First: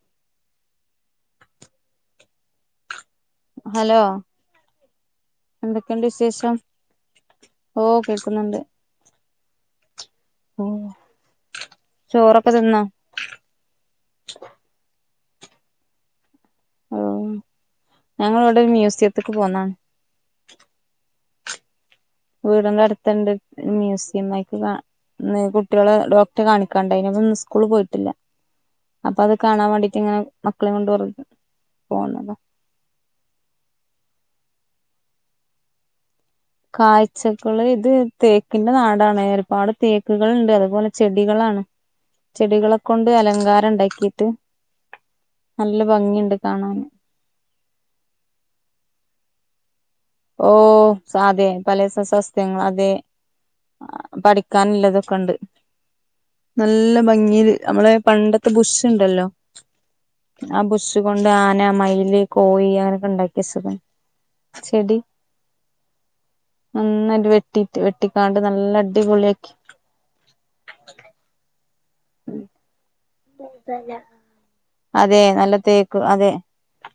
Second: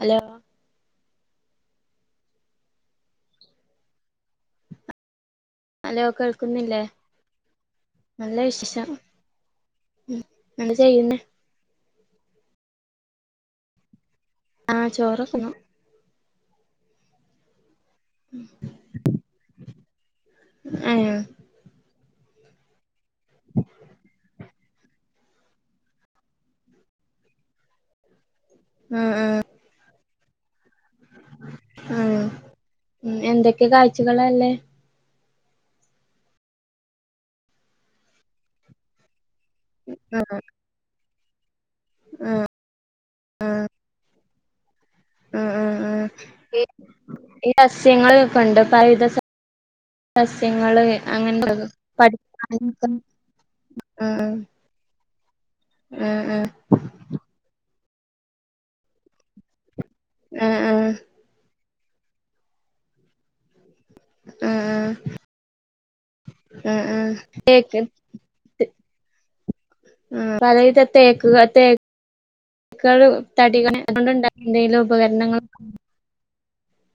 Hello hello hello എന്തൊക്കെയണ്ട് വിശേഷം കേൾക്കുന്നില്ലേ ഓ കേക്കുന്നുണ്ട് മ്മ് എന്താ ചെയ്യുന്നേ ചോറൊക്കെ തിന്നോ ആ ചോറോക്കെതിന്നു ഓ ഞങ്ങള് ഇവിടെ ഒരു മ്യൂസിയത്തേക്ക് പോന്നതാണ് ഏഹ് വീടിന്റെ അടുത്തുണ്ട് മ്യൂസിയം ആയിക്ക് കാ കുട്ടികളെ ഡോക്ടറെ കാണിക്കാൻ ഇണ്ടായിന്ന് അപ്പൊ ഇന്ന് സ്കൂള് പോയിട്ടില്ല ആ അപ്പൊ അത് കാണാൻ വേണ്ടീട്ട് ഇങ്ങനെ മക്കളെ കൊണ്ട് ആ പോന്നതാ എന്തൊക്കെ കാഴ്ചകളല്ലേ കാഴ്ചകള് ഇത് തേക്കിന്റെ നാടാണ് ഒരുപാട് ആ തേക്കുകൾണ്ട് അതുപോലെ ചെടികളാണ് ചെടികളെ കൊണ്ട് അലങ്കാരം ഉണ്ടാക്കിട്ട് ആ ആ നല്ല ആ ഭംഗിണ്ട് ഈ കാണാന് ഈ [unintelligible] പഴത ഓ [unintelligible] അങ്ങനെ അതെ പഠിക്കാനൊക്കെ ആ പഠിക്കാനുള്ളതൊക്കെ ഉണ്ട് ആ ആ ആ നല്ല ഭംഗി ല് നമ്മളെ പണ്ടത്തെ ബുഷ്ണ്ടല്ലോ അ ബുഷ് ആ കൊണ്ട് ണ്ട് ആന, മയില്, കോഴി അങ്ങനെയൊക്കെ ഉണ്ടാക്കിയ വെച്ചിണ് ആ ചെടി ആ ആ നന്നായിട്ട് വെട്ടിട്ട് തേക്ക് വെട്ടിക്കാണ്ട് നല്ല അടിപൊളിയാക്കി മം പലവിധം തേക്ക് ഉം തടി കൊണ്ടുണ്ടാക്കുന്ന എന്തെിലും അതെ ഉപകരണങ്ങൾ നല്ല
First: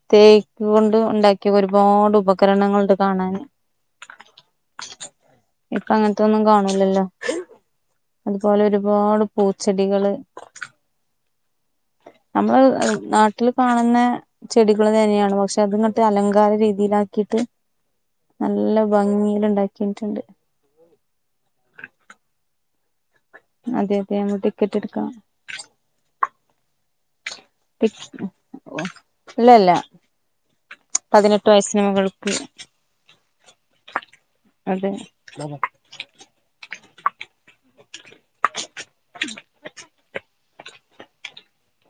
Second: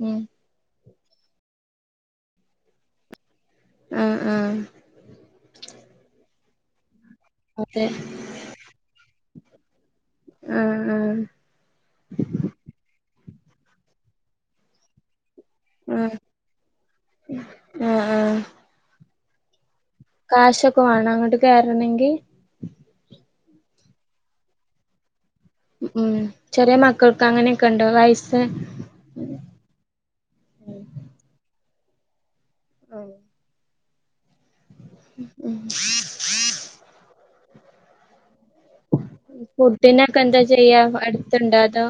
ഉ- ഇതുകൊണ്ട് ഉണ്ടാക്കിയ ഒരുപാട് ഉപകരണങ്ങളൾണ്ട് കാണാൻ ആ ആ ഇപ്പ അങ്ങനത്തൊ ഒന്നും കാണുലല്ലോ അതെ അതുപോലെ ഒരുപാട് പൂച്ചെടികള് ആഹ് നമ്മള് നാട്ടിൽ കാണുന്ന ചെടികള് തന്നെയാണ് പക്ഷെ പക്ഷെ അത്ങ്ങട്ട് ആ അലങ്കാര രീതിയിലാക്കിയിട്ട് ആഹ് ആഹ് നല്ല ഭംഗിൽ ഉണ്ടാക്കി കാശൊക്കെ വേണോ അങ്ങോട്ട് കയറണെങ്കിൽ അതെ അതെ നമ്മ ടിക്കറ്റ് എടുക്കാം ഉം ചെറിയ മക്കൾക്ക് അങ്ങനെയൊക്കെ ണ്ടോ വയസ്സ് ല്ലല്ല പതിനെട്ട് വയസിന് മൂകൾക്ക് അഹ് അതെ ഉം ഫുഡിനൊക്കെ എന്താ ചെയ്യാ അടുത്തണ്ട അതോ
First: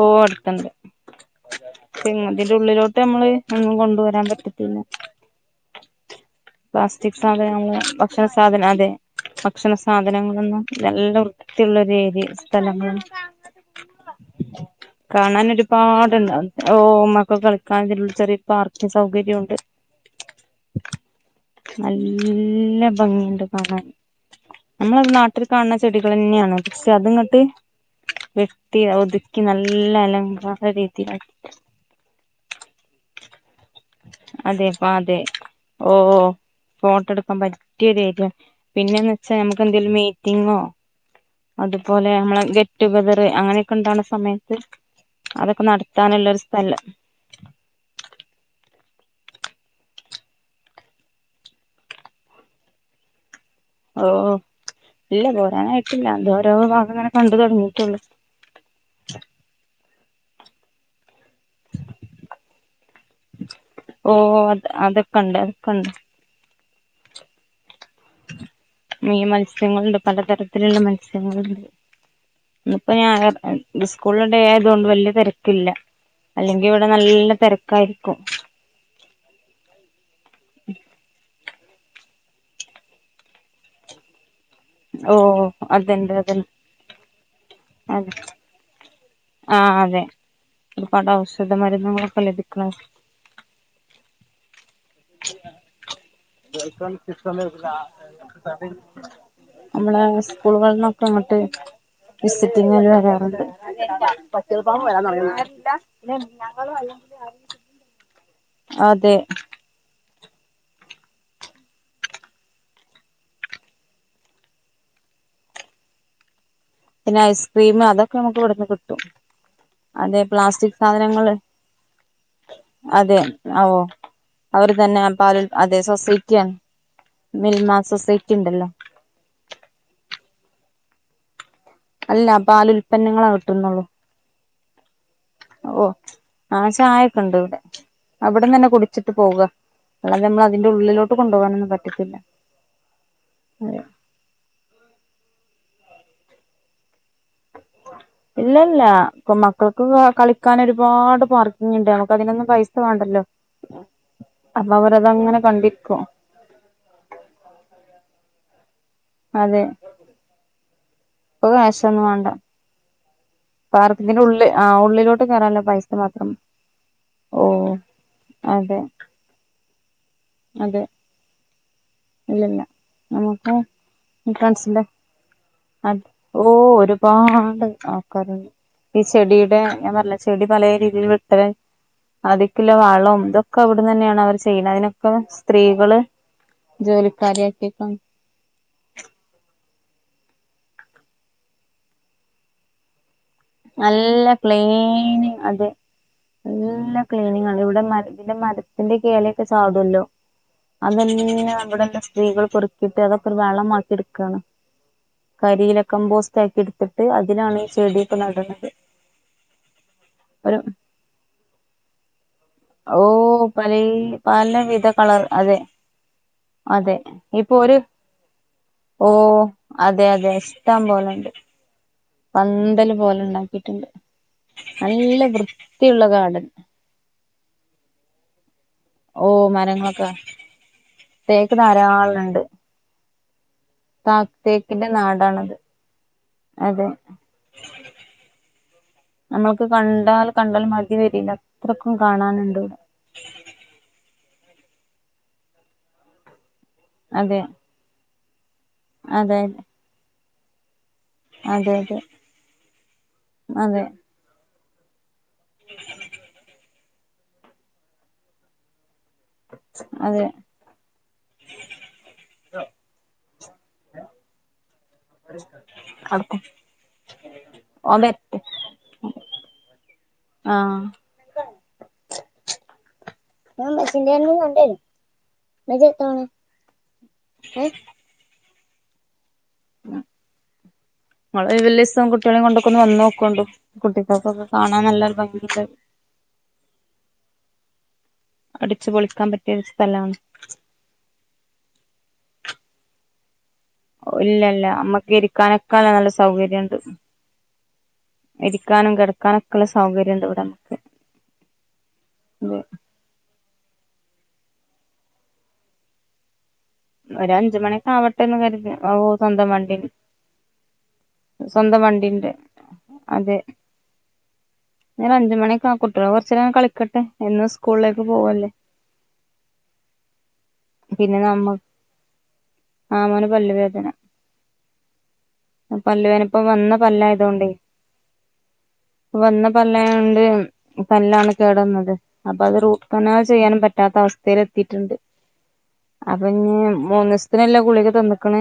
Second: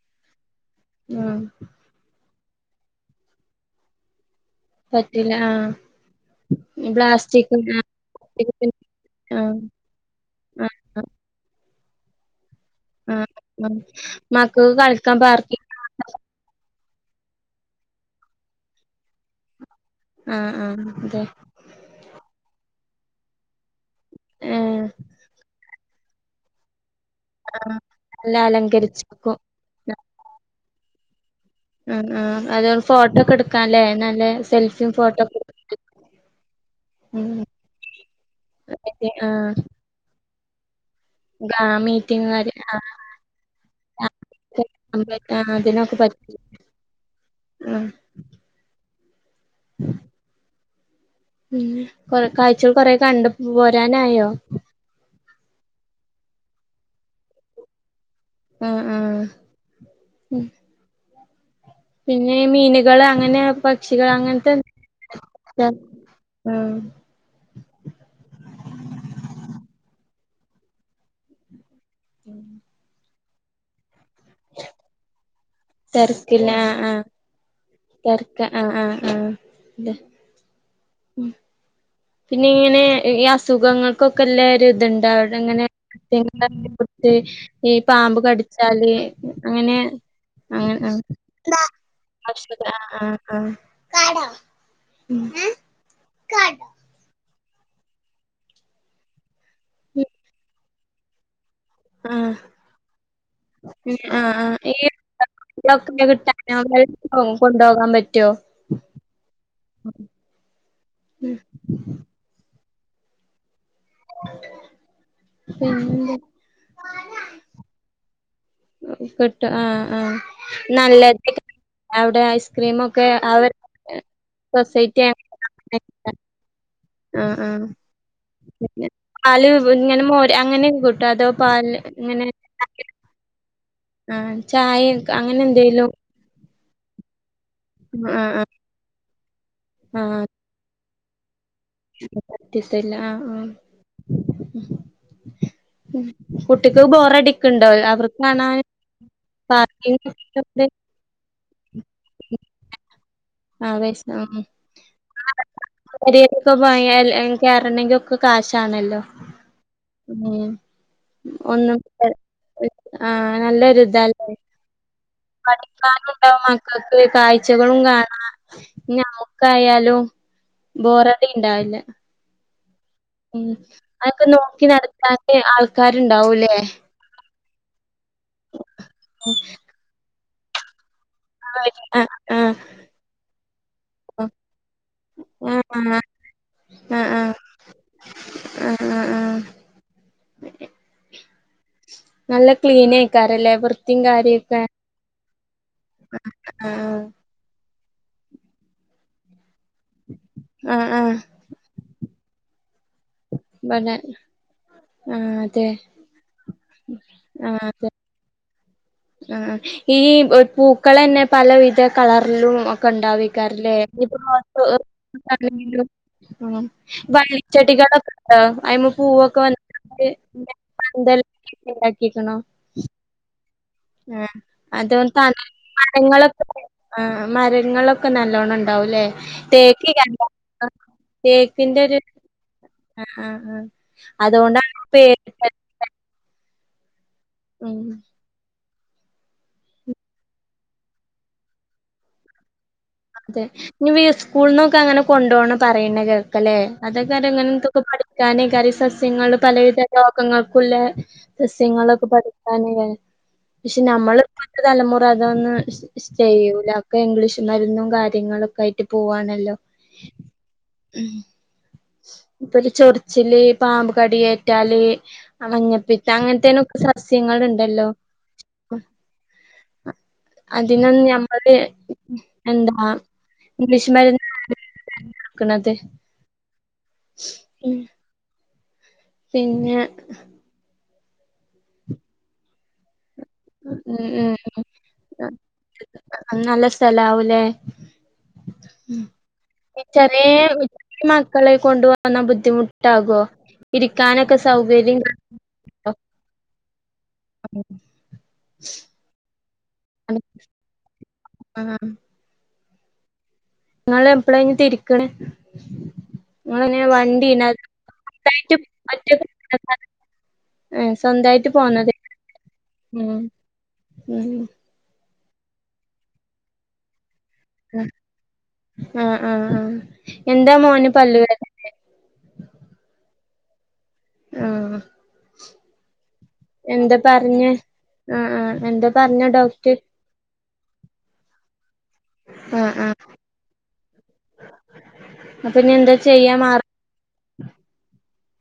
ഓ അടുത്തണ്ട് ഉം പിന്നെതിന്റെ ഉള്ളിലോട്ട് നമ്മള് ഒന്നും കൊണ്ടുവരാൻ പറ്റത്തില്ല ഇല്ല ആഹ് പ്ലാസ്റ്റിക് സാധനങ്ങള് ഭക്ഷണ സാധന അതെ ആഹ് ഭക്ഷണ- സാധനങ്ങളൊന്നും ആഹ് ആഹ് നല്ല വൃത്തിയുള്ളൊ ഒരു ഏര്യ ആ മക്ക ക്ക്കളിക്കാൻ പാർക്- പാടുണ്ട് ഓമക്കക്ക് കളിക്കാനതിനുള്ളിൽ ചെറിയ പാർക്ക് സൗകര്യം ണ്ട് ആഹ് ആഹ് അതെ നല്ല ഭംഗിണ്ട് കാണാൻ ഏഹ് നമ്മളത് നാട്ടിൽ കാണ- ചെടികളെന്നെയാണ് പക്ഷെ അത്ങ്ങട്ട് ആഹ് നല്ല വെട്ടി അലങ്കരിച്ചേക്കും ഒതുക്കിനല്ല- എല്ല അലങ്കാര രീതി- ഉ ആ അതുകൊണ്ട് ഫോട്ടോക്കെ എടുക്കാല്ലേ നല്ല അതെ അപ്പ സെൽഫിയും അതെ ഫോട്ടോക്കെ എ- ഓ ഫോട്ടോ എടുക്കാൻ പറ്റിയൊരേര്യ പിന്നെന്ന് വെച്ചാൽ ആഹ് നമുക്ക് എന്തെലും മീ ങ്ങോ ആ അതുപോലെ മീറ്റിംഗ് നമ്മളെ കാര്യം ഗെറ്റ് ഗെതർ അങ്ങനെയൊക്കെ ഇണ്ടണ സമയത്ത് അതൊക്കെ അതിനൊക്കെ നടത്താനുള്ളരു പറ്റും സ്ഥലം ഉം ഉം ഉ കൊറെ കാഴ്ചകൾ കൊറെ കണ്ട പോ- ഓ ഇല്ല പോരാനായിട്ടില്ല എന്തോരോ ഭാഗംങ്ങനെ കണ്ടു തുടങ്ങിട്ടുള്ളു ഉം ഉം പിന്നെ മീനുകൾ അങ്ങനെ പക്ഷികൾ ഓ അങ്ങനത്തെ- അത് അതൊക്കെ ഉണ്ട് അതൊക്കെ ഉണ്ട് ഉം മീ മത്സ്യങ്ങളുണ്ട് പലതരത്തിലുള്ള മത്സ്യങ്ങളുണ്ട് ഇന്നിപ്പോ ഞാൻ സ്കൂള് ഡെ ആയത് കൊണ്ട് വലിയ തിരക്ക് കില്ല തിരക്കില്ല അല്ലെങ്കിൽ ഇവിടെ നല്ല തിരക്കായിരിക്കും. ആഹ് ആഹ് ആഹ അതെ ഉ പിന്നെ ഇങ്ങനെ ഈ അസുഖങ്ങൾ ക്കെല്ല ഇതുണ്ട് ഓ അവിടെങ്ങനെ അതെന്ത് കൃ അതെന്ത് [unintelligible] ഈ അതെ പാമ്പ് കടി- ചാൽ അങ്ങനെ ആഹ് അതെ അങ്ങ ഒരുപാട് ഔഷധ ആ മരുന്നുകളൊക്കെ ലഭിക്കണം ആ ആഹ് കാടോ എ [unintelligible] നമ്മള സ്കൂളുകളിനൊക്കെ ങ്ങട്ട് ആഹ് വിസിറ്റിഗിന് വരാറുണ്ട് ആഹ് പച്ചളി പാമ്പ് വരാൻ തുടങ്ങീണ് [unintelligible] കൊണ്ടുപോകാൻ പറ്റുവോ? അതെ [inaudible] പിന്നെ പിന്നെ ഐസ്ക്രീം അതൊക്കെ നമുക്ക് ഇവിട കിട്ടു ആഹ ആഹ നല്ല സാധനങ്ങള് അവിടെ ഐസ്ക്രീമ ഒക്കെ അവ അവർ തന്നെ പാല അതെ സൊസൈറ്റിയണ്. ആഹ് മിൽമാ സൊസൈറ്റി ഉണ്ടല്ലോ പിന്നെ പാല് ഇങ്ങനെ മോര് അങ്ങനെ കൂട്ടോ അതോ പാല് അല്ല പാല് ഉല്പന്നങ്ങള കിട്ടുന്നുള്ളൂ. ആ ചായ അങ്ങനെ ഓ എന്തേലും ആ ചായൊക്കുണ്ട് ഇവിടെ ആഹ് ആഹ് അവിടന്ന് തന്നെ കുടിച്ചിട്ട് പോവുക അല്ല ആഹ് നമ്മള് അതിന്റെ ഉള്ളിലോട്ട് കൊണ്ടുപോകാനെന്നു പറ്റി [unintelligible] ആഹ് ആഹ കുട്ടിക്ക് ബോറടി ഇല്ലല്ല ഇപ്പ മക്കൾക്ക് കളിക്കാന പാർക്കിങ്ങൊക്കെ ഒരുപാട് പാർക്ക് ഇണ്ട് നമുക്ക് അതിനൊന്നും പൈസ വേണ്ടല്ലോ ആഹ് പൈസ അപ്പൊ അവര അതങ്ങനെ കണ്ടിരിക്കും. പ്പെ പോയാല് കയറണെങ്കിൽ ഒക്കെ കാശാണല്ലോ അതെ ഉം ഇപ്പ ഒന്നും കാശൊന്നും വേണ്ട ആഹ് നല്ല പാർക്കന്റെ ഉള്ളിൽ ആ ഉള്ളിലോട്ട് കേറാനുള്ള പൈസ മാത്രം പഠിക്കാനുണ്ടാവും മക്കൾക്ക് ഓ കാഴ്ചകളും കാണാ അതെ [unintelligible] ആയാലും ബോറടി ഉണ്ടാവില്ല ഇല്ലല്ല ഉ അതൊക്കെ നോക്കി നടത്താൻ ആൾ അത് ഓ ഒരുപാട് ആൾക്കാരുണ്ട് ഈ ചെടിയുടെ ഞാൻ പറില്ല ചെടി പലേരീതിയിൽ വെ ആ [unintelligible] അധിക്കുള്ള വളവും ഇതൊക്കെ അവിടു തന്നെയാണ് അവർ ചെയ്യുന്നത് അതിനൊക്കെ ആഹ് സ്ത്രീകള് ആഹ് ജോല കാര്ിയാക്കിക്ക എഹ് ഹാ നല്ല ക്ലീനേക്കാരല്ലേ വൃത്തിയും നല്ല കാര്യൊക്കെ ക്ലീനി അതെ നല്ല ആഹ് ക്ലീനിങ് ആണ് ഇവിടെ മ പിന്നെ മരത്തിന്റെ എലൊക്കെ ചാടുവല്ലോ ആഹ് ആഹ് ആഹ് അതന്നെ അവിടെള്ള സ്ത്രീകൾ പെറു കിട്ട് അതൊക്കെ വള മാക്കി ഇബടെ എടുക്കാണ് ആഹ് അതെ കരിയില കമ്പോസ്റ്റ് ആക്കി എടുത്തിട്ട് അതിലാണ് ആഹ് ഈ അതെ ചെടിയൊക്കെ നടണത് ആഹ് ഈ ഒരു പൂക്കള് തന്നെ പലവിധ കളറിലും ഓ ണ്ടാവിക്കാറില്ലേ പലേ [unintelligible] പലവിധ കളർ അതെ ഉ അതെ ഇപ്പൊ ഒരു വള്ളിച്ചെടികളൊക്കെ അയി മ ഓ പൂവൊക്കെ അതെ അതെ ഇഷ്ടം വന്നന്ത പോലെണ്ട് [unintelligible] ഇണ്ടാക്കിക്കണു പന്തല് പോലെ ഉണ്ടാക്കിയിട്ടുണ്ട് ആഹ് അതൊണ്ട് നല്ല തണൽ വൃത്തിയുള്ള മരങ്ങളൊക്കെ ഗാർഡൻ ആ മരങ്ങളൊക്കെ നല്ലോണം ഉണ്ട് ഉണ്ടാവൂല്ലെ ഓ തേക്ക് ക മരങ്ങളൊക്കെ [unintelligible] തേക്ക് തേക്കിന്റെ ഒരു ധാരാളണ്ട് ആഹ് ആഹ് ആഹ് ത അതുകൊണ്ടാണ് തേക്കിന്റെ നാടാണത് [unintelligible] അതെ ഉം നമ്മൾക്ക് കണ്ടാൽ കണ്ടാലും മതി വരില്ല അത്രക്കും കാണാനുണ്ട് ഇവടെ അതെ ഇനി സ്കൂളന്നോക്കെ അങ്ങനെ കൊണ്ട് പോന്ന് പറയുന്ന കേൾക്കല്ലേ അതൊക്കെ അതെ ആങ്ങനെന്തു പഠിക്കാനെ കരി സസ്യങ്ങള് അതെ പലവിധ രോഗങ്ങൾക്കുള്ള അതെ അതെ സസ്യങ്ങളൊക്കെ പഠിക്കാന് ലെ പക്ഷെ അതെ നമ്മള് ഇപ്പത്തെ തലമുറ അതൊന്നും ചെയ്യൂല ഒക്കെ ഇംഗ്ലീഷ് മരുന്നും കാര്യങ്ങളൊക്കെ ആയിട്ട് പോവാണല്ലോ അതെ ഉം ഇപ്പൊരു ചൊറിച്ചില് പാമ്പ് കടിയേറ്റാല് മഞ്ഞപ്പിത്തം കടക്കും അങ്ങനത്തേനൊക്കെ സസ്യങ്ങള് ഇണ്ടല്ലോ ഓൻ വരട്ടെ ആഹ് അതിനൊന്നും നമ്മള് എന്താ ഞാൻ ഇംഗ്ലീഷ് ബസ്സിന്റെ മരുന്ന് കണ്ട് വരും ആക്ക്ണത് ഇമ്മച്ചി എത്തോള് ഏ പിന്നെ ഇങ്ങള് ഒഴിവുള്ളീസം കുട്ട്യാളെ കൊണ്ടൊക്കൊന്നു വന്നോക്കോണ്ടു ഉം ഉം കുട്ടികൾക്കൊക്കെ ഉം കാണാൻ നല്ലൊരു ഭംഗിണ്ട് അത് നല്ല സ്ഥലാവൂലേ അടിച്ച് പൊളിക്കാൻ പറ്റും ഈ ചെറിയ കുഞ്ഞി മക്കളെ കൊണ്ട്‌ വന്ന ബുദ്ധിമുട്ടാവോ ഇല്ല ഇല്ല അമ്മക്ക് ഇരിക്കാനൊക്കെല്ല നല്ല സൗകര്യണ്ട് ഇരിക്കാനും കെടക്കാനും ഒക്കെ ഉള്ള സൗകര്യം ഉണ്ട് ഇവിടെ നമ്മക്ക് ആഹ് അതെ ഇങ്ങള് എപ്പളാ ഇഞ്ഞി തിരിക്ക്‌ണെ [unintelligible] ഒരു അഞ്ച് മണിയൊക്കെ ആവട്ടെന്ന് കരുതി ഓ സ്വന്തം വണ്ടി ഏഹ് സ്വന്തായിട്ട് സ്വന്തം പോന്നത് വണ്ടിണ്ട് ഉം ഉം ഞങ്ങള് അഞ്ച് മണി ഒക്കെ ആവും കുട്ടികള് കൊറച്ചേരം ഒന്ന് കളിക്കട്ടെ എന്നും സ്‌കൂ ആഹ് ആഹ് ആഹ് എന്താ മോന് പല്ല് പിന്നെ വേദ നമ്മ ആ ഹ് മോന് പല്ല് വേദന ആഹ് പല്ലുവേന ഇപ്പ വന്ന എന്താ പറഞ്ഞേ പല്ലായതുകൊണ്ടേയ് ആഹ് ആഹ് എന്താ പറഞ്ഞേ ഇപ്പംവന്ന ഡോക്ടർ പല്ലായോണ്ട് പല്ലാണ് കേടെന്നത് അപ്പത് ആഹ് റൂട്ട് ആഹ് കനാലും ചെയ്യാൻ പറ്റാത്ത അവസ്ഥേൽ എത്തിട്ടുണ്ട് അപ്പൊ ഇനി എന്താ ചെയ്യാ മാ മൂന്ന് ദിവസത്തിന്ള്ള ഗുളിക തന്ന്‌ക്ക്‌ണ്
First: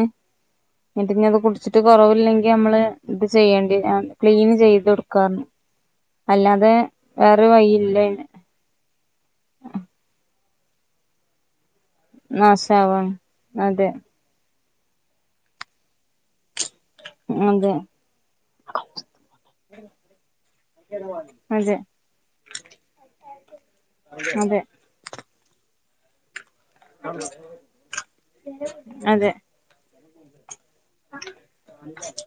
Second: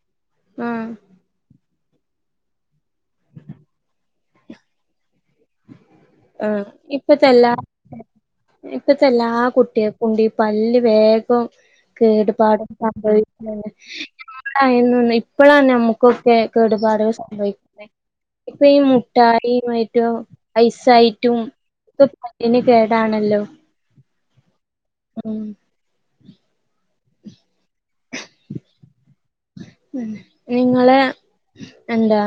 ആഹ് ഇന്നിട്ടിഞ്ഞത് കുടി ച്ചിട്ട് കൊറവില്ലെങ്കി നമ്മള് ഇത് ചെയ്യേണ്ടി ആ ക്ലീൻ ചെയ്ത് കൊടുക്കാർഞ്ഞു ആഹ് അല്ലാതെ ഇപ്പത്തെ വേറൊരു എല്ലാ വഴി ഇല്ലയ്ന് ഇപ്പത്തെ എല്ലാ കുട്ടിയക്കൊണ്ട് ഈ പല്ല് വേഗോം കേടുപാട് നാശാവാണ് സംഭവിക്ക അതെ ഇപ്പഴാണ് നമ്മുക്കൊക്കെ കേടുപാടുകൾ അതെ സംഭവിക്കുന്നെ ഇപ്പൊ ഈ മുട്ടായി മറ്റോം ഐസായിട്ടും അതെ ഒക്കെ പല്ലിന് കേടാണല്ലോ അതെ ഉം അതെ ഉം നിങ്ങള് എന്താ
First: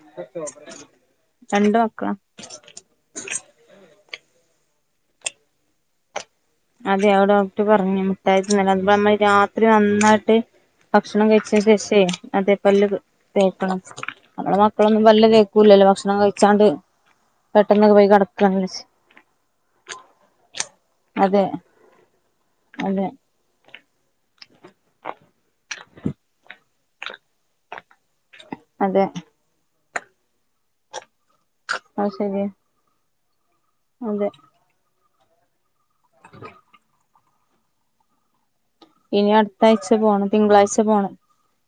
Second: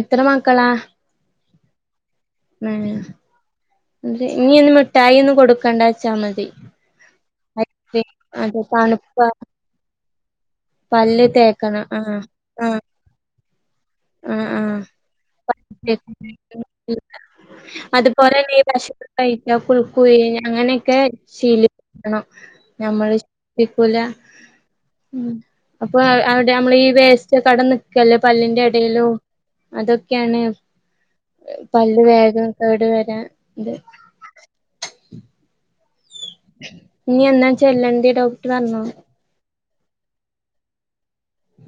എത്ര മക്കളാ രണ്ടു മക്കളാ ഉം ഇനി ഒന്ന് മിഠായി ഒന്നും കൊടുക്കണ്ടാ വെച്ചാ മതി അതെ അത് ഡോക്ടർ പറഞ്ഞു ഐസ്ക്രീം മുട്ടായി അത് തിന്നലാ അത്പ്പം നമ്മള് തണുപ്പ രാത്രി നന്നായിട്ട് പല്ല് ഭക്ഷണം കഴിച്ച തേക്കണം ശേഷേ ആഹ് അതെ ആഹ് പല്ലത് തേക്കണം ആഹ് നമ്മളെ ആഹ് മക്കളൊന്നും പല്ല് തേക്കൂല്ലല്ലോ ഭക്ഷണം കഴിച്ചാണ്ട് പെട്ടെന്നങ് പോയി കെടക്കാണല്ലോച്ച് കഴിഞ്ഞ കുൽക്കുഴിയ അങ്ങനെക്കെ അതെ ശീലിപ്പിക്കണം അതെ നമ്മള് തേക്കൂല ഉം അപ്പൊ അവ് അവിടെ നമ്മളെ ഈ വേസ്റ്റ് കെടന്ന് ക്കല്ലേ പല്ലിന്റെ അതെ എടേലും അതൊക്കെയാണ് പല്ല് അത് ശരിയാ വേഗം കേട് വെരാ ഇത് അതെ ഇനി എന്ന ചെല്ലണ്ടേ ഡോക്ടർ പറഞ്ഞോ ഇനി അടുത്ത ആഴ്ച്ച പോണം തിങ്കളാഴ്ച പോണം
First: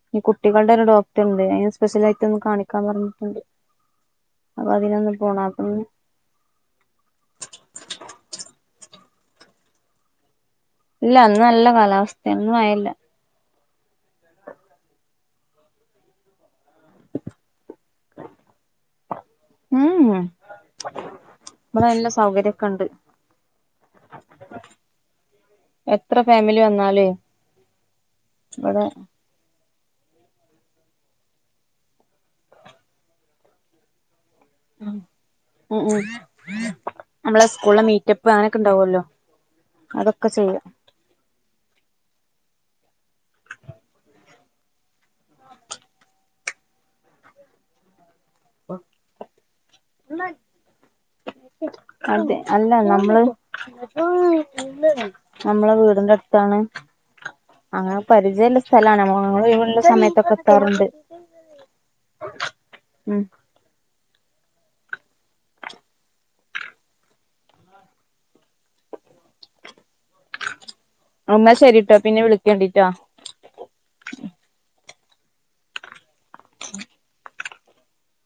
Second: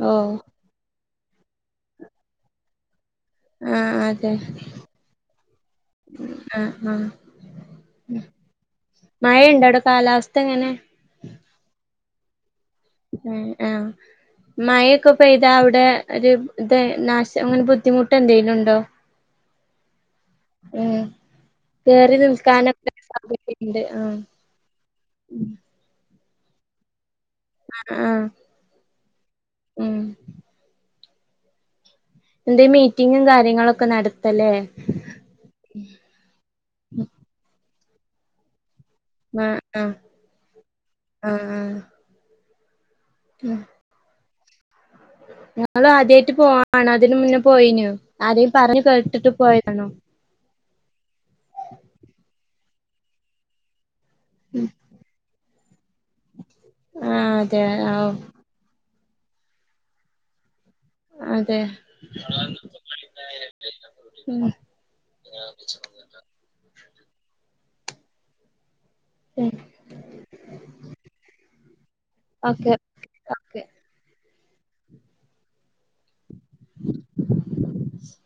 ഓ ഈ കുട്ടി കുട്ടിളുടെ ഒരു ഡോക്ടറുണ്ട് അയ്ന് സ്പെഷ്യലായിട്ട് ഒന്ന് കാണിക്കാന്ന് പറഞ്ഞിട്ടുണ്ട് ആഹ് അതെ അപ്പൊ അതിനൊന്ന് പോണം അപ്പം ആഹ് ആഹ് മഴയുണ്ട അവിടെ കാലാവസ്ഥ എങ്ങനെ ഇല്ല ഇന്ന് നല്ല കാലാവസ്ഥയാ മഴയില്ല മ്മ് ആഹ് മഴയൊക്കെ പെയ്താ അവിടെ ഒരു ഇത് നാശം അങ്ങനെ ബുദ്ധിമുട്ട് എന്തേലുണ്ടോ ഉം ഇവിടെ നല്ല കേറി സൗകര്യൊക്കെ ഉണ്ട് നിൽക്കാനൊക്കെ സാധ്യത ഇണ്ട് ആഹ് എത്ര ഫാമിലി വന്നാലുവേ അ ആഹ് ഉം എന്തേ മീറ്റിങ്ങും കാര്യങ്ങളൊക്കെ നടത്താല്ലേ ഉം ഉം നമ്മളെ സ്കൂൾല മീറ്റപ്പ് അങ്ങനൊക്കെ ഉണ്ടാവുല്ലോ ഉം ഉം ഉം ഉം ഉം നിങ്ങളാദ്യായിട്ട് പോവാണോ അതിന് മുന്നേ പോയിനു ആരേലും പറഞ് കേട്ടിട്ട് പോയിതാണോ അതെ അല്ല നമ്മള് നമ്മള വീടിന്റെടുത്താണ് ആഹ് അതെ അങ്ങനെ ആഹ് പരിചയൊള്ള സ്ഥലമാണ് നമ്മള് ഒഴിവൊള്ള സമയത്തൊക്കെ എത്താറുണ്ട് അതെ ഉം ഉം [unintelligible] [inaudible] ഉം എന്ന ശരിട്ടോ പിന്നെ ഓക്കെ വിളിക്കേണ്ടിട്ടോ. ഓക്കെ. [inaudible] [inaudible]